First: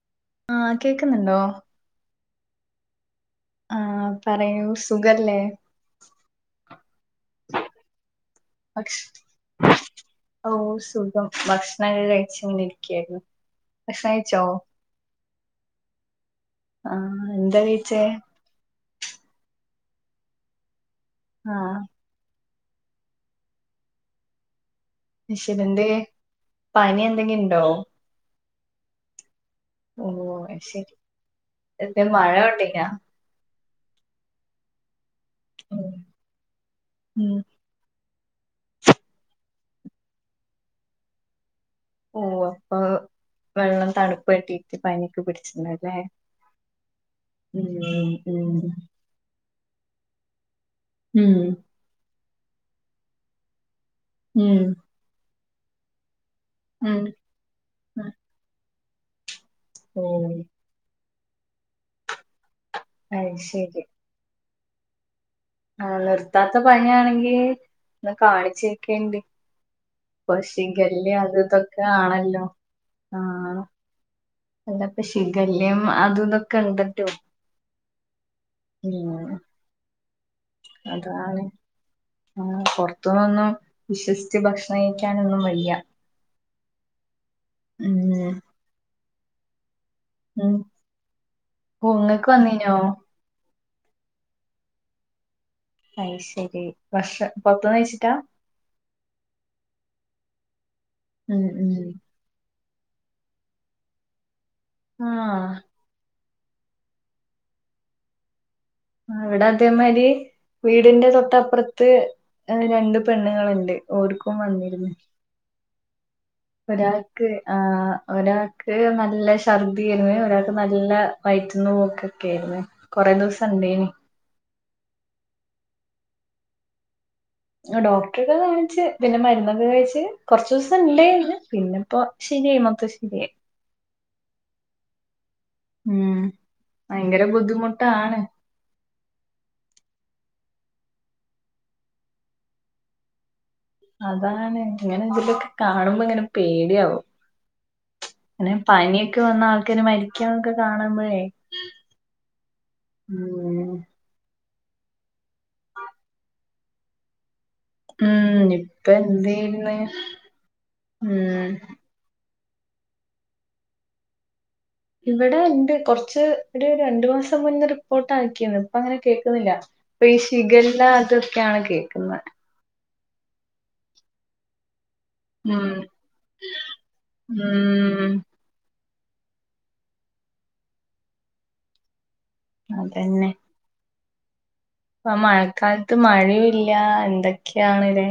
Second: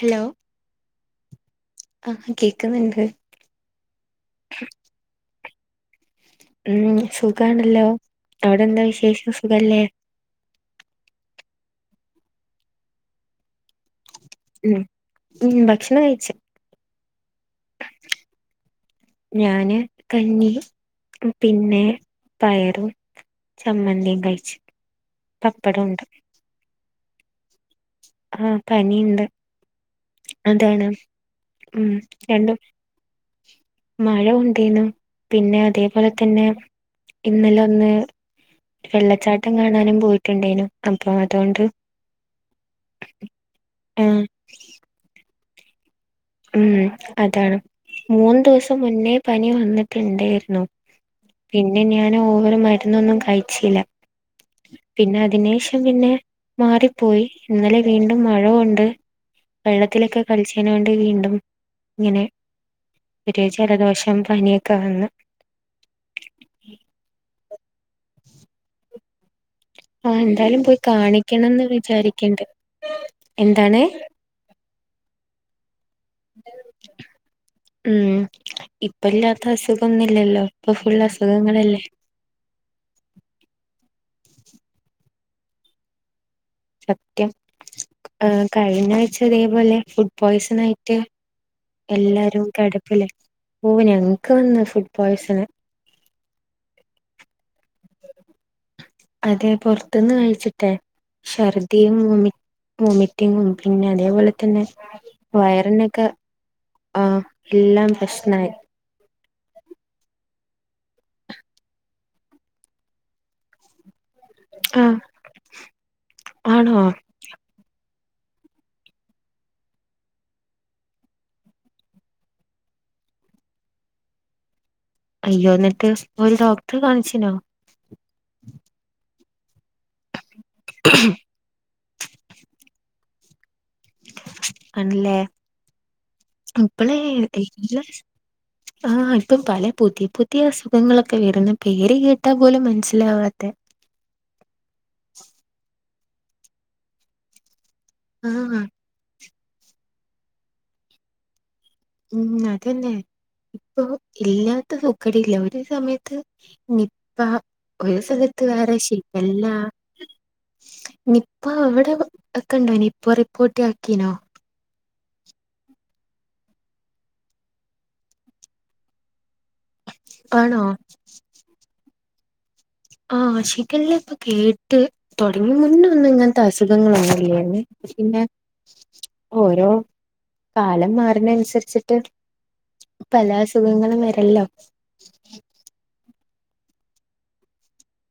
Hello. ആഹ് കേക്കുന്നുണ്ടോ. ആഹ് കേക്കുന്നുണ്ട്. ആഹ് പറയൂ സുഖല്ലേ? ഉം സുഖാണല്ലോ അവിടെന്താ ഭക്ഷ വിശേഷം സുഖല്ലേ. ഓ സുഖം ഭക്ഷണം ഒക്കെ കഴിച്ചിങ്ങനെയിരിക്കാരുന്നു, ഭക്ഷണം കഴിച്ചോ? ഉം ഭക്ഷണം കഴിച്ച്. ആഹ് എന്താ കഴിച്ചേ? ഞാന് കഞ്ഞി ആഹ് പിന്നെ. പയറും, ചമ്മന്തിയും കഴിച്ചു. ശ്ശെ ഇതെന്തെ പപ്പടമുണ്ട് പനി എന്തെങ്കിലും ഉണ്ടോ? ഉം പനി ഇണ്ട്. ഓ അതാണ് അയ്ശരി ഉം എന്തേ മഴ രണ്ടും. കൊണ്ടീനാ മഴ കൊണ്ടിനു പിന്നെ ഉം അതേപോലെ തന്നെ ഉം. ഇന്നലെ ഒന്ന്. വെള്ളച്ചാട്ടം കാണാനും പോയിട്ടുണ്ടായിനു അപ്പൊ അതുകൊണ്ട്. ഓ അപ്പൊ വെള്ളം ആഹ് തണുപ്പ് തട്ടിട്ട് പനിയൊക്കെ പിടിച്ചിട്ടുണ്ടാവുല്ലേ? ഉം അതാണ് ഉം മൂന്ന് ഉം ദിവസം മുന്നേ പനി വന്നിട്ടുണ്ടായിരുന്നു. ഉം. പിന്നെ ഞാൻ ഓവറ് മരുന്നൊന്നും കഴിച്ചില്ല. ഉം. പിന്നെ അതിനു ശേഷം പിന്നെ ഉം മാറിപ്പോയി ഇന്നലെ ഉം. വീണ്ടും മഴ കൊണ്ട്. ഓ വെള്ളത്തിലൊക്കെ കളിച്ചേനകൊണ്ട് വീണ്ടും ഇങ്ങനെ. ചെറിയ അയ്ശരി ജലദോഷം, പനിയൊക്കെ വന്ന്. ആഹ് നിർത്താത്ത പനിയാണെങ്കിൽ ഒന്ന് കാണിച്ചേക്കേണ്ടീ. ആഹ് പ്പോ എന്തായാലും പോയി ഷിഗല്ല അത് കാണിക്കണംന്ന് ഇതൊക്കെ വിചാരിക്ക്ണ്ട് ആണല്ലോ ആഹ്. എന്താണ് ന്താ പ്പോ ഷിഗല്ല അതുംഇതൊക്കെ ഉണ്ടല്ലോ ഉം ഇപ്പ ഉം ഇല്ലാത്ത അസുഖങ്ങൾന്നുല്ലല്ലോ ഇപ്പൊ ഫുൾ അതാണ് അസുഖങ്ങളല്ലേ? ആഹ് പുറത്തുന്നൊന്നും വിശ്വസിച്ച് ഭക്ഷണം കഴിക്കാനൊന്നും വയ്യ സത്യം ഉം കഴിഞ്ഞ ആഴ്ച ഇതേപോലെ ഉം പോയ്സൺ ആയിട്ട് ഓ ഇങ്ങക്ക് എല്ലാരും വന്നീനോ കിടപ്പിലാ ഓഹ് ഞങ്ങക്ക് വന്നു ഫുഡ് പോയ്സണ് അയ് ശരി ഭക്ഷണ പുറത്ത് ന്ന് കഴിച്ചിട്ടാ അതെ പുറത്തുന്ന് കഴിച്ചിട്ടെ ഉം ഉം ഛർദിയും ഒമിറ്റ്- വോമിറ്റിങ്ങും പിന്നെ അതേപോലെ തന്നെ ആഹ് വയറിനൊക്കെ ആഹ് എല്ലാം പ്രശ്നായി ആഹ് എവിടെ അതേമാരി വീടിന്റെ തൊട്ടപ്പുറത്ത് രണ്ട് പെണ്ണുുകളുണ്ട് ഓർക്കും വന്നിരുന്നു ആഹ് ആണോ ഒരാൾക്ക് ആ ഒരാൾക്ക് നല്ല ശർദിയെന് ഒരാൾക്ക് നല്ല- വയറ്റിൽന്ന് പോക്ക ഒക്കെ ആയിരുന്നു കൊറെേ ദിവസം ഉണ്ടേന് അയ്യോ എന്നിട്ട് ഒരു ഡോക്ടറെ കാണിച്ചനോ ഡോക്ടറൊക്കെ കാണിച്ച് പിന്നെ മരുന്നൊക്കെ കഴിച്ച് കുറച്ച ദിവസം ണ്ടായിന് പിന്നെ ഇപ്പൊ ശരിയയി മൊത്തം ശരിയായി ആണല്ലേ ഉം ഇപ്പളെ ഭയങ്കര ബുദ്ധിമുട്ടാണ് [inaudible] ആഹ് ഇപ്പം പല പുതിയ പുതിയ അസുഖങ്ങളൊക്കെ വരുന്ന പേര് കേട്ടാൽ പോലും മനസ്സിലാവാത്തെ. അതാണ് ഇങ്ങനെ ഇതിലൊക്കെ കാണുമ്പോ ഇങ്ങനെ പേടിയാവും. ങ്ങനെ ആഹ് പനിയൊക്കെ വന്ന് ആൾക്കാര് മരിക്കണതോക്കെ കാണുമ്പോഴേ ഉം അതന്നെ ഉം ഇപ്പൊ ഇല്ലാത്ത സുക്കടി ഇല്ല ഒരു സമയത്ത് നിപ്പ ഒരു സ്ഥലത്ത് ഉം വേറെ ഇപ്പ ശിഗല്ല എന്തേര്ന്ന് നിപ്പ ഉം അവിടെ ഒക്കെണ്ടയിനോ നിപ്പ റിപ്പോർട്ട് ആക്കിനോ ഇവിടെ ഉണ്ട് കൊറച്ച് ഒരു രണ്ടു മാസം മുന്നേ റിപ്പോർട്ട് ആക്കിന്ന് ഇപ്പ അങ്ങനെ കേൾക്കുന്നില്ല ഇപ്പൊ ഈ ആണോ ശിഖല്ല അതൊക്കെയാണ് കേക്കുന്ന ആഹ് ഷിഗല്ല ഇപ്പൊ കേട്ട്- കേട്ട് തുടങ്ങി ഉം മുന്നെ ഒന്നും ഇങ്ങനത്തെ അസുഖങ്ങളാന്നില്ലായിരുന്നു ഉം പിന്നെ ഓരോ കാലം മാറുന്ന അനുസരിച്ചിട്ട് പല അസുഖങ്ങളും വരല്ലോ ആ മഴക്കാലത്ത് മഴയും ഇല്ല എന്തൊക്കെയാണ്ല്ലേ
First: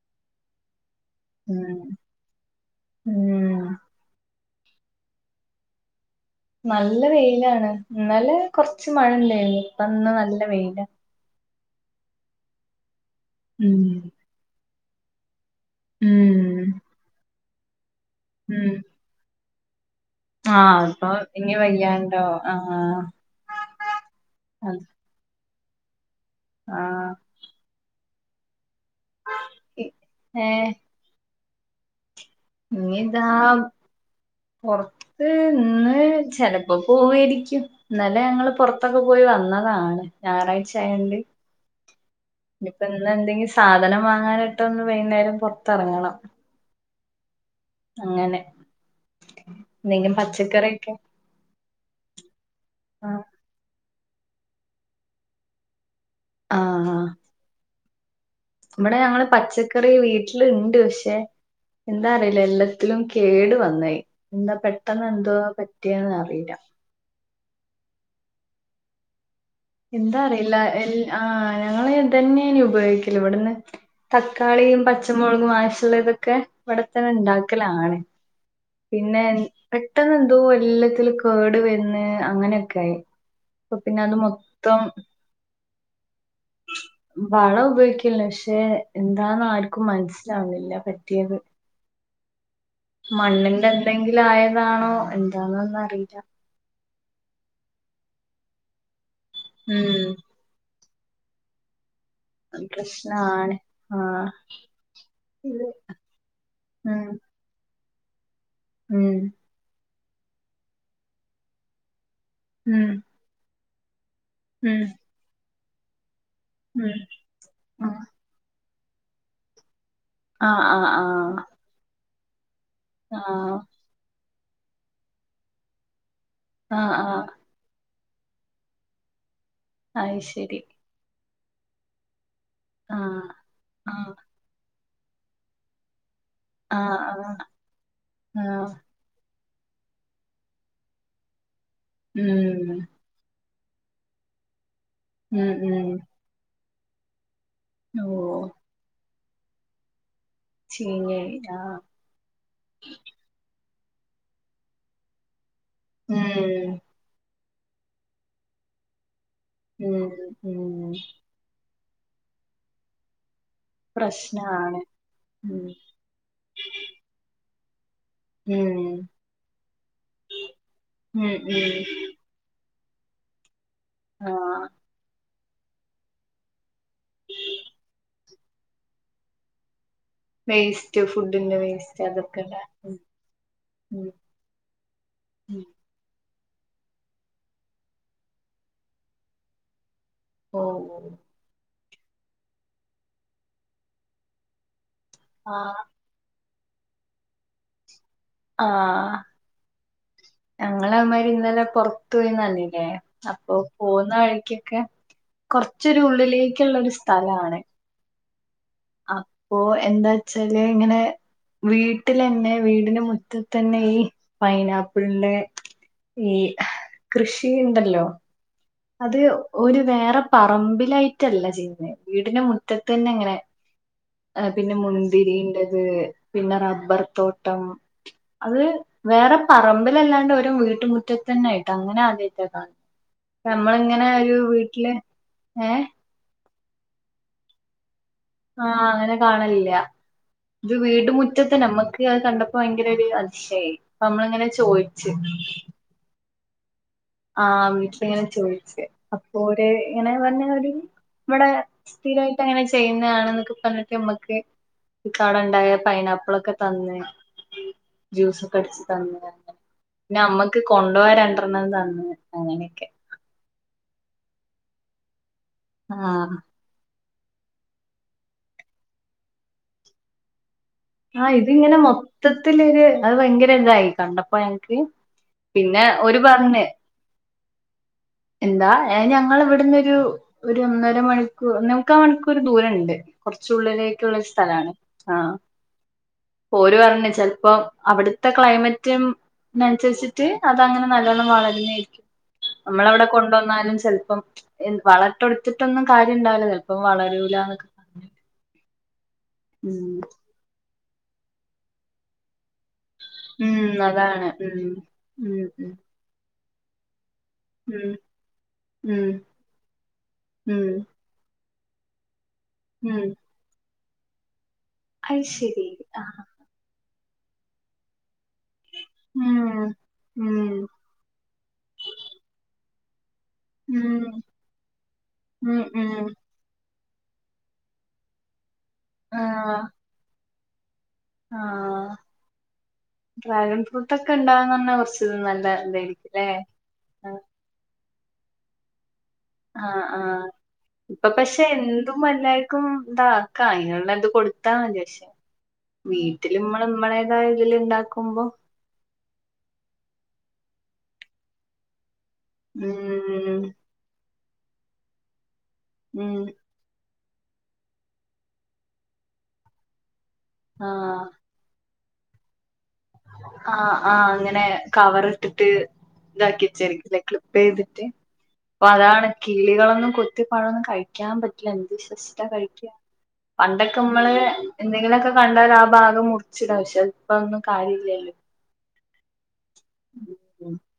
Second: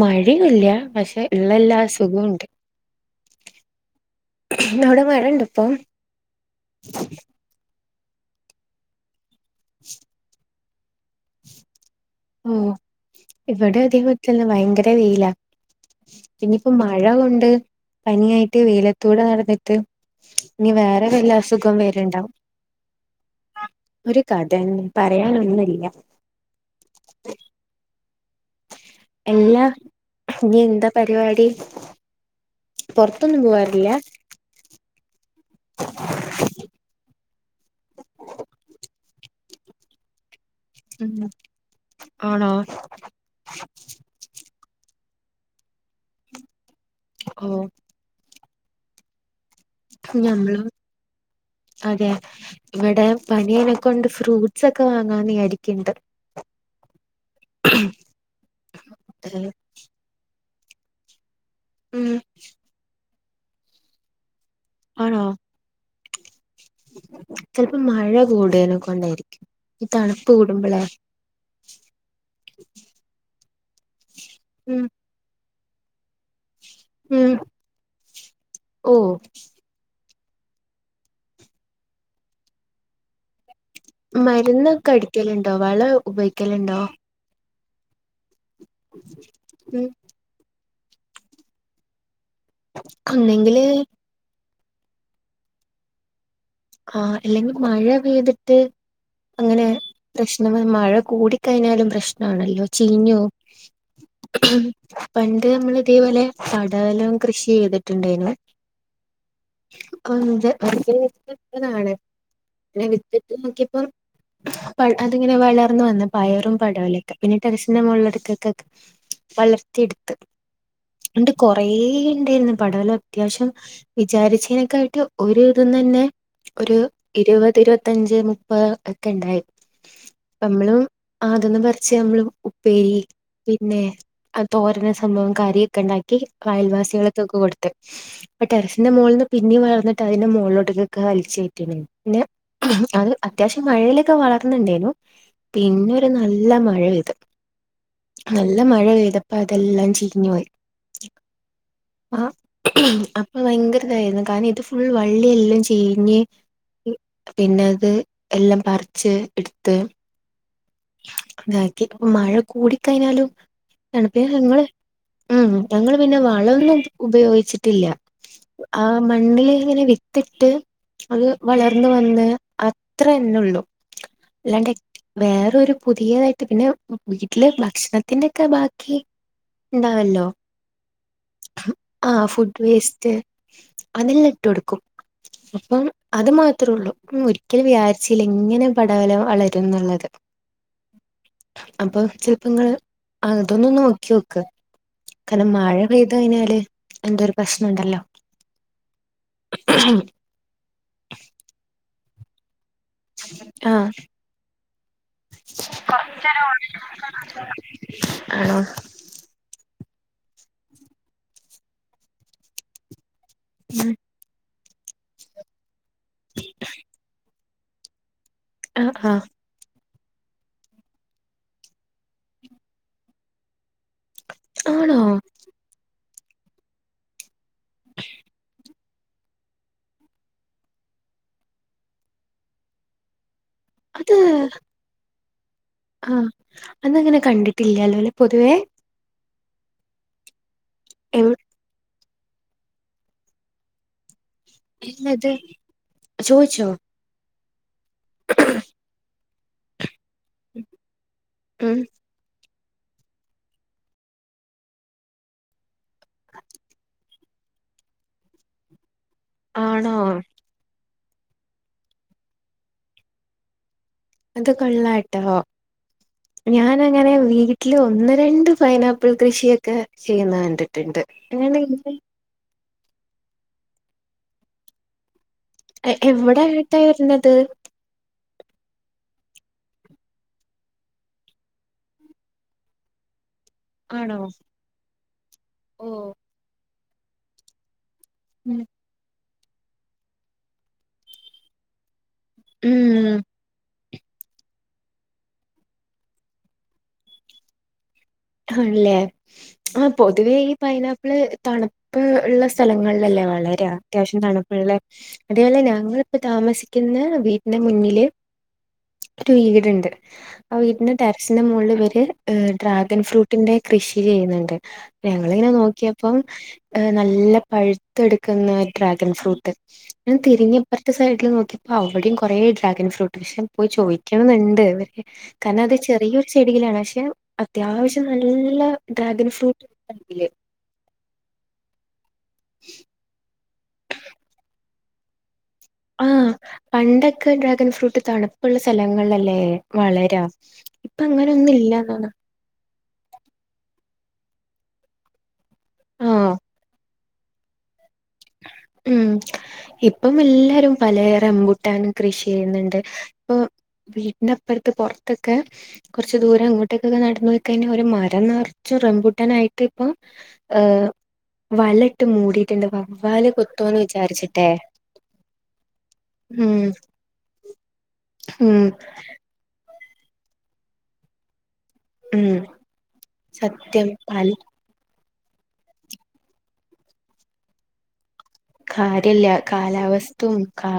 മഴയില്ല പക്ഷെ ഉം ഉള്ളെല്ലാ അസുഖുണ്ട് ഉം നവിടെ മഴ ഇണ്ട് ഇപ്പൊ നല്ല വെയിലാണ് ഇന്നലെ കുറച്ച് മഴണ്ടായിരുന്നു ഇപ്പന്ന് നല്ല വെയില ഉം ഇവിടെ ഉം അതേപോലെ തന്നെ ഭയങ്കര വെയിലാ ഉം ഇനി പ്പോ മഴ കൊണ്ട് പനിയായിട്ട് ഉം വെയിലത്തൂടെ നടന്നിട്ട്- ഇനി ആഹ് വേറെ അപ്പൊ വല്ല ഇനി അസുഖം വയ്യാണ്ടോ വരുണ്ടാവും ആഹ് ഒരു കഥന്നെ പറയാനൊന്നില്ല ആഹ് എല്ലാ ഇനി ഏഹ് എന്താ പരിപാടി ഇനി എന്താ പൊറത്തൊന്നും പോവാറില്ല പുറത്ത് ഇന്ന് ചിലപ്പോ പോവായിരിക്കും ഇന്നലെ ഞങ്ങള് പുറത്തൊക്കെ പോയി വന്നതാണ് ഞായറാഴ്ച ഞാറാഴ്ച്ച ഉം ആയോണ്ട് ഇനി ആണോ ഇപ്പോ ഇന്ന് ഇന്ന് എന്തെങ്കും സാധനം വാങ്ങാനിട്ട് ഒന്ന് വൈന്നേരം പുറത്തിറങ്ങണം. ഉം അങ്ങനെ എന്തെങ്കിലും മ്മള് പച്ചക്കറിയൊക്കെ അതെ ഇവിടെ ആഹ് പണിയനൊക്കെ കൊണ്ട് ഫ്രൂട്ട്സ് ഒക്കെ വാങ്ങാൻരിക്കണ്ട് ആഹ ഇവിടെ ഞങ്ങള് പച്ചക്കറി വീട്ടിലുണ്ട് പക്ഷെ ഉം എന്താ അറിയില്ല എല്ലാത്തിലും കേടു വന്നായി എന്താ പെട്ടെന്ന് ആണോ എന്തോവാ പറ്റിയന്ന് അറിയില്ല ചെലപ്പോ മഴ കൂടെയിന കൊണ്ടായിരിക്കും ഈ എന്താ തണുപ്പ് അറിയില്ല കൂടുമ്പളേ എ ആഹ ഞങ്ങള് തന്നെയനി ഉപയോഗിക്കല ഇവിടുന്ന് തക്കാളിയും ഉം പച്ചമുളകും ആവശമുള്ള ഇതൊക്കെ ഇവിടെത്തന്നെ ഉം ഉണ്ടാക്കലാണ് ഓ പിന്നെ പെട്ടെന്ന് എന്തോ എല്ലാത്തില് കേട് വന്ന് അങ്ങനെയൊക്കൊ മരുന്ന് ഒക്കെ അടിക്കലുണ്ടോ വളം ഉപയോഗിക്കലുണ്ടോ വളം ഉപയോഗിക്കില്ല പക്ഷെ എന്താന്ന ഉം ആർക്കും മനസ്സിലാവുന്നില്ല പറ്റിയത് ഒന്നെങ്കില് മണ്ണിന്റെ എന്തെങ്കിലും ആയതാണോ എന്താണോന്ന അറിയില്ല ആഹ അല്ലെങ്കിൽ മഴ പെയ്തിട്ട് അങ്ങനെ ഉം പ്രശ് നമ്മ മഴ കൂടി കഴിഞ്ഞാലും അത് പ്രശ്നമാണല്ലോ ചീഞ്ഞോ പ്രശ്നാണ് ആഹ് പണ്ട് നമ്മൾ ഇതേപോലെ ഉം പടവലം കൃഷി ചെയ്തിട്ടുണ്ടായിരുന്നു ഉം താണ് ഉം പിന്നെ വിത്തിട്ട് നോക്കിയപ്പോ അതിങ്ങനെ വളർന്നു വന്ന പയറും ഉം പടവലൊക്കെ പിന്നെ ടെറസിന്റെ ഉം മോളെടക്കൊക്കെ വളർത്തിയെടുത്ത് ആഹ് ആഹ് ആഹ കുറയെ ഉണ്ടായിരുന്നു പടവല അത്യാവശ്യം വിചാരിച്ചതിനൊക്കെ ആയിട്ട് ഒരിതം തന്നെ ഒരു ആഹ് ആഹ് ഇരുപത് ഇരുപത്തഞ്ച് മുപ്പത് ഒക്കെ ഉണ്ടായി അത് ശരി നമ്മളും ആ അതൊന്ന് പറിച്ച് നമ്മള് ഉപ്പേരി ആഹ് പിന്നെ ആഹ് തോരന സംഭവം കാര്യൊക്കെ ഉണ്ടാക്കി ആഹ് അയൽവാസികൾക്കക്ക കൊടുത്ത് അപ്പൊ ആഹ് ആഹ് ടെറസിന്റെ മുകളിൽന്ന് പിന്നെ വളർന്നട്ട് അതിന്റെ മുകളിലോട്ട ഒെ വലിച്ചകേറ്റിനി പിന്നെ ഉം അത് അത്യാവശ്യം മഴയിലൊക്കെ വളർന്നണ്ടായിരുന്നു ഉം ഉം പിന്നരു നല്ല മഴ പെയ്തു ഓഹ് നല്ല മഴ പെയ്ത അപ്പൊ അതെല്ലാ ചീഞ്ഞു പോയി ചീഞ്ഞു പോയി ആഹ ആ അപ്പൊ ഭയങ്കര ഇതായിരുന്നു കാരണം ഇത് ഫുൾ വള്ളിയെല്ലാം ചീഞ്ഞു ഉം പിന്നെ ത് എല്ലാം പ റിച്ച് എടുത്ത് ഉം ഉം അതാക്കി മഴ കൂടി കഴിഞ്ഞാലും [unintelligible] പി ഞങ്ങള് പ്രശ്നാണ് ഉ ഉം ഞങ്ങ പിന്നെ വളമൊന്നും ഉപയോഗിച്ചിട്ടില്ല ഉം ആ മണ്ണിൽ ഇങ്ങനെ വിത്തിട്ട് അത് ഉം വളർന്ന് ഉം വന്ന് അത്ര ന്നെള്ളൂ ആഹ് അല്ലാണ്ട് വേറെ അ ഒരു പുതിയതായിട്ട് പിന്നെ വീട്ടില് ഭക്ഷണത്തിന്റെൊക്കെ ബാക്കി ഉണ്ടാവല്ലോ വേസ്റ്റ് ഫുഡിന്റെ വേസ്റ്റ് ആഹ ഫുഡ് അതൊക്കെല്ലേ ഉം വേസ്റ്റ് ഉം അതെല്ലാം ഇട്ട് കൊടുക്കും ഉം അപ്പൊ അത് മാത്രേ ഉള്ളൂ ഒരിക്കൽ വിയാരിച്ചല്ല ഇങ്ങനെ പടവല വളരും എന്നുള്ളത് ഓഓ അപ്പൊ ചിലപ്പോ നിങ്ങള് അതൊന്നും നോക്കി നോക്ക കാരണം മഴ ആഹ് പെയ പെയ്തു കഴിഞ്ഞാല് എന്തോ ഒരു പ്രശ്നംണ്ടല്ലോ ആഹ ഞങ്ങള അമാരി പൊറത്ത് പോയി നനഞ്ഞു അപ്പൊ ആഹ് പോകുന്ന വഴിക്കൊക്കെ കൊറച്ചൊരു ഉള്ളിലേക്കുള്ള ഒരു സ്ഥലണ് ആ അപ്പൊ എന്താ ച്ചാല് ഇങ്ങനെ വീട്ടിൽന്നെ വീടിന് തന്നെ ഉം ഈ പൈനാപ്പിളിന്റെ ഈ കൃഷി ഉണ്ടല്ലോ ആഹ് അത് ആഹ് ഒരു വേറെ പറമ്പിലായിട്ടല്ല ചെയ്യുന്നത് വീടിന്റെ മുറ്റത്ത് തന്നെ അങ്ങനെ ആഹ് പിന്നെ ആണോ മുന്തിരിന്റെത് പിന്നെ റബ്ബർ തോട്ടം. അത് വേറെ പറമ്പിലല്ലാണ്ട് ഒര് വീട്ടുമുറ്റത്ത് തന്നെ ആയിട്ട് അങ്ങനെ ആദ്യയിട്ടാ കാണ നമ്മൾ ഇങ്ങനെ ഒരു വീട്ടിലെ ഏ ആഅന്ന് അങ്ങനെ കണ്ടിട്ടില്ലല്ലോ പൊതുവേ ആഹ് അങ്ങനെ കാണലില്ല ഇത് വീട് എവ് മുുറ്റത്ത് നമ്മക്ക് അത് കണ്ടപ്പോ ഭയങ്കര ഒരു അതിശയംനമ്മൾ ഇങ്ങനെ [unintelligible] ആ വീട്ടിലിങ്ങനെ ചോയ്ച്ചു അപ്പൊര് ഇങ്ങനെ [unintelligible] ഉം സ്ഥിരായിട്ട് അങ്ങനെ ചെയ്യുന്നതാണ് എന്നൊക് പറഞ്ഞിട്ട് നമ്മുക്ക്, ഇക്ക അവിടെ ഉണ്ടായ പൈനാപ്പിളൊക്കെ തന്ന് ജ്യൂസൊക്കെ അടിച്ച് തന്ന്, ആണോ പിന്നെ നമ്മക്ക് കൊണ്ടോവാൻ രണ്ടെണ്ണം തന്ന് അങ്ങനെയൊക്കെ. അത് കൊള്ളാട്ടോ. ആ ഞാനങ്ങനെ വീട്ടില് ഒന്ന് രണ്ട് പൈനാപ്പിൾ കൃഷിയൊക്കെ ചെയ്യുന്നുണ്ട്. ആഹ ഇതിങ്ങനെ മൊത്തത്തിലൊരു അത് ഭയങ്കര ഇതായി കണ്ടപ്പോ ഞങ്ങൾക്ക് പിന്നെ ഓല് എവിടെ പറഞ്ഞു് [unintelligible] എന്താ [inaudible] ഞങ്ങൾ ഇവിടുന്ന് ഒരു ഒന്നര മണിക്കൂർ ഒന്നേമുക്കാ മണിക്കൂർ ദൂരോണ്ട്. കുറച്ചുള്ളിലേക്കുള്ള ആണോ സ്ഥലാണ് ആഹ്. ഓ ഓര് പറഞ്ഞു ചെലപ്പം അവിടുത്തെ ഉം ക്ലൈമറ്റ് റ്റം നൻച്ചെച്ചിട്ട് അതങ്ങനെ നല്ലോണ്ണം വളരുന്നായിരിക്കും. നമ്മള് അവിടെ കൊണ്ടുവന്നാലും ചെൽപ്പം, വളട്ടൊടുത്തിട്ടൊന്നും കാര്യം ഉണ്ടാവൂലാ ചെൽപ്പം വളരൂലാന്നൊ ആണ്ല്ലേ ആ ഉം പൊതുവേ ഈ പൈനാപ്പിൾ തണുപ്പ് ഉള്ള സ്ഥ സ്ഥലങ്ങളിലല്ലേ വളരെ ഉം അത്യാവശ്യം അതാണ് ഉം തണുപ്പുള്ളേ ഉം അതേപോലെ ഉം ഞങ്ങളിപ്പ താമസിക്കുന്ന വീ ഉം മുന്നില് ഉം ഒരു വീടുണ്ട് ആ ഉം വീടി ടെറസിന്റെ മുകളിൽ വര് ഡ്രാഗൺ ഉം ഫ്രൂട്ടിന്റെ കൃഷി ചെയ്യുന്നുണ്ട്. അത് ഞങ്ങളിങ്ങനെ ശരി ആ നോക്കിയപ്പം നല്ല പഴ്‌ [unintelligible] ഡ്രാഗൺ ഉം ഫ്രൂട്ട് ൻ ഉം തിരിഞ്ഞ് അപ്പുറത്തെ സൈഡിൽ നോക്കിയപ്പോ അവിടെയും കുറെേ ഡ്രാഗൺ ഫ്രൂട്ട് ഷം പോയി ഉം ചോദിക്കണമെന്നുണ്ട് വെരെ ഉം കാരണം അത് ഉം ചെറിയൊരു ചെടിയിലാണ് പക്ഷെ, അത്യാവശ്യം നല്ല ഡ്രാഗൻ ഫ്രൂട്ട്ണ്ടേൽ, ആഹ [unintelligible] ഡ്രാഗൺ ഫ്രൂട്ട് ഒക്കെ ഉണ്ടാവുന്ന [unintelligible] ആഹ പണ്ടൊക്കെ ഡ്രാഗൺ ഫ്രൂട്ട് തണുപ്പുള്ള സ്ഥലങ്ങളിലല്ലേ? എ ആഹ് വളരാം ആഹ് ഇപ്പ ഇപ്പൊ പക്ഷെ എന്തും അങ്ങനെൊന്നുംല്ലന്നോണ്. [unintelligible] ഇത് കൊടുത്താമതി പക്ഷെ ആഹ് വീട്ടിലെമ്മള് നമ്മളെ [inaudible] ഇതിൽ ഉണ്ടാക്കുമ്പോ. ഉം ഇപ്പം എല്ലാരും പലേറെമ്പുട്ടാനും കൃഷി ചെയ്യുന്നുണ്ട് ഉം ഇപ്പം വീട്ടിനപ്പുറത്ത് പൊർത്തൊക്കെ ഉം കുറച്ച് ദൂരംങ്ങ്ട്ട് റ്റൊക്കെ നടന്ന പോയ്ക്കഴിഞ്ഞാൽ ഒരു മരം നർച്ച് റംമ്പുട്ടൻ ആയിട്ട് ഇപ്പം ഏഹ്. ആഹ് വല ഇട്ട് മൂടിട്ടുണ്ട് വ ആ ആഹ അങ്ങനെ കവർ ഇട്ടിട്ട് ഇതാക്കി ഉം വെച്ചായ്രിക്കില്ലേ ക്ലിപ്പ് ചെയ്തിട്ട്. അപ്പൊ ഉം അതാണ് കിളികളൊന്നുംകൊത്തിയ പഴം കഴിക്കാൻ പറ്റ ഉം [unintelligible] പണ്ടൊക്കെ സത്യം മ്മള് പല എന്തെങ്കിലൊക്കെ കണ്ടാല ആ ഭാഗം മുറിച്ചിടാ പക്ഷെ പ്പതൊന്നും കാര്യല്ലല്ലോ. കാര്യല്ല കാലാവസ്തും ഉം കാ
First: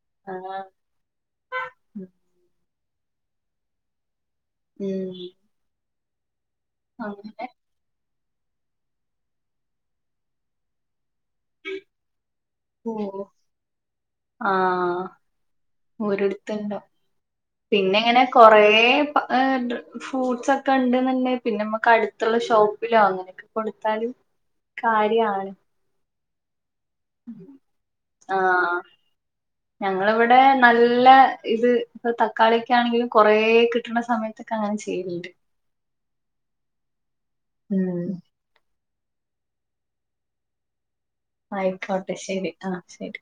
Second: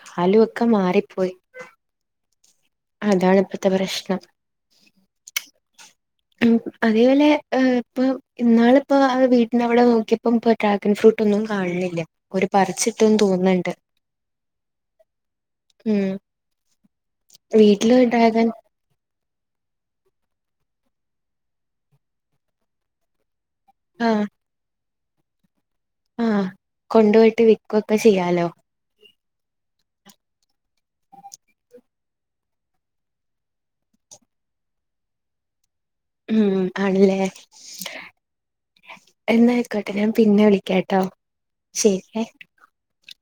കാലും ആഹ് ഒക്കെ മാറിപ്പോയി. അതാണ്പ്പത്തെ പ്രശ്ണം. ഉം ഉഅതേ പോലെ അങ്ങനെ ഇപ്പൊ ഇന്നാളിപ്പോ വീട്ടിനവിടെ നോക്കിയപ്പം ഇപ്പ ഡ്രാഗൺ ഫ്രൂട്ട് ഒന്നും കാണുന്നില്ല ഓര് ഓ പറിച്ച്ട്ട്ന്ന് തോന്ന്ണ്ട് ഓരൊട്ത്ത് ഇണ്ടോ വീട്ടില് പിന്നെ ഇങ്ങനെ ഡ്രാഗൻ കൊറേ ഫ്രൂട്ട്സ് ഒക്കെ ഉണ്ട്ന്ന് ഇണ്ടെങ്കി പിന്നെ നമുക്ക് അടുത്തുള്ള ഷോപ്പില് വാങ്ങും കൊടുത്താലും കാര്യാണ് ആ കൊണ്ട് പോയിട്ട് വിക്കൊക്കെ ചെയ്യാലോ ഞങ്ങള് ഇവിടെ നല്ല ഇത് ഇപ്പ തക്കാളിക്കാണെങ്കിലും കൊറേ കിട്ട്ണ സമയത്തൊക്കെ അങ്ങനെ ചെയ്തിര്ന്നു ഉം ആണല്ലേ ഉം എന്നാ അയിക്കോട്ടെ ഞാൻ പിന്നെ വിളിക്കാട്ടോ ആയിക്കോട്ടെ ശരിയേ ശരി ആ ശരി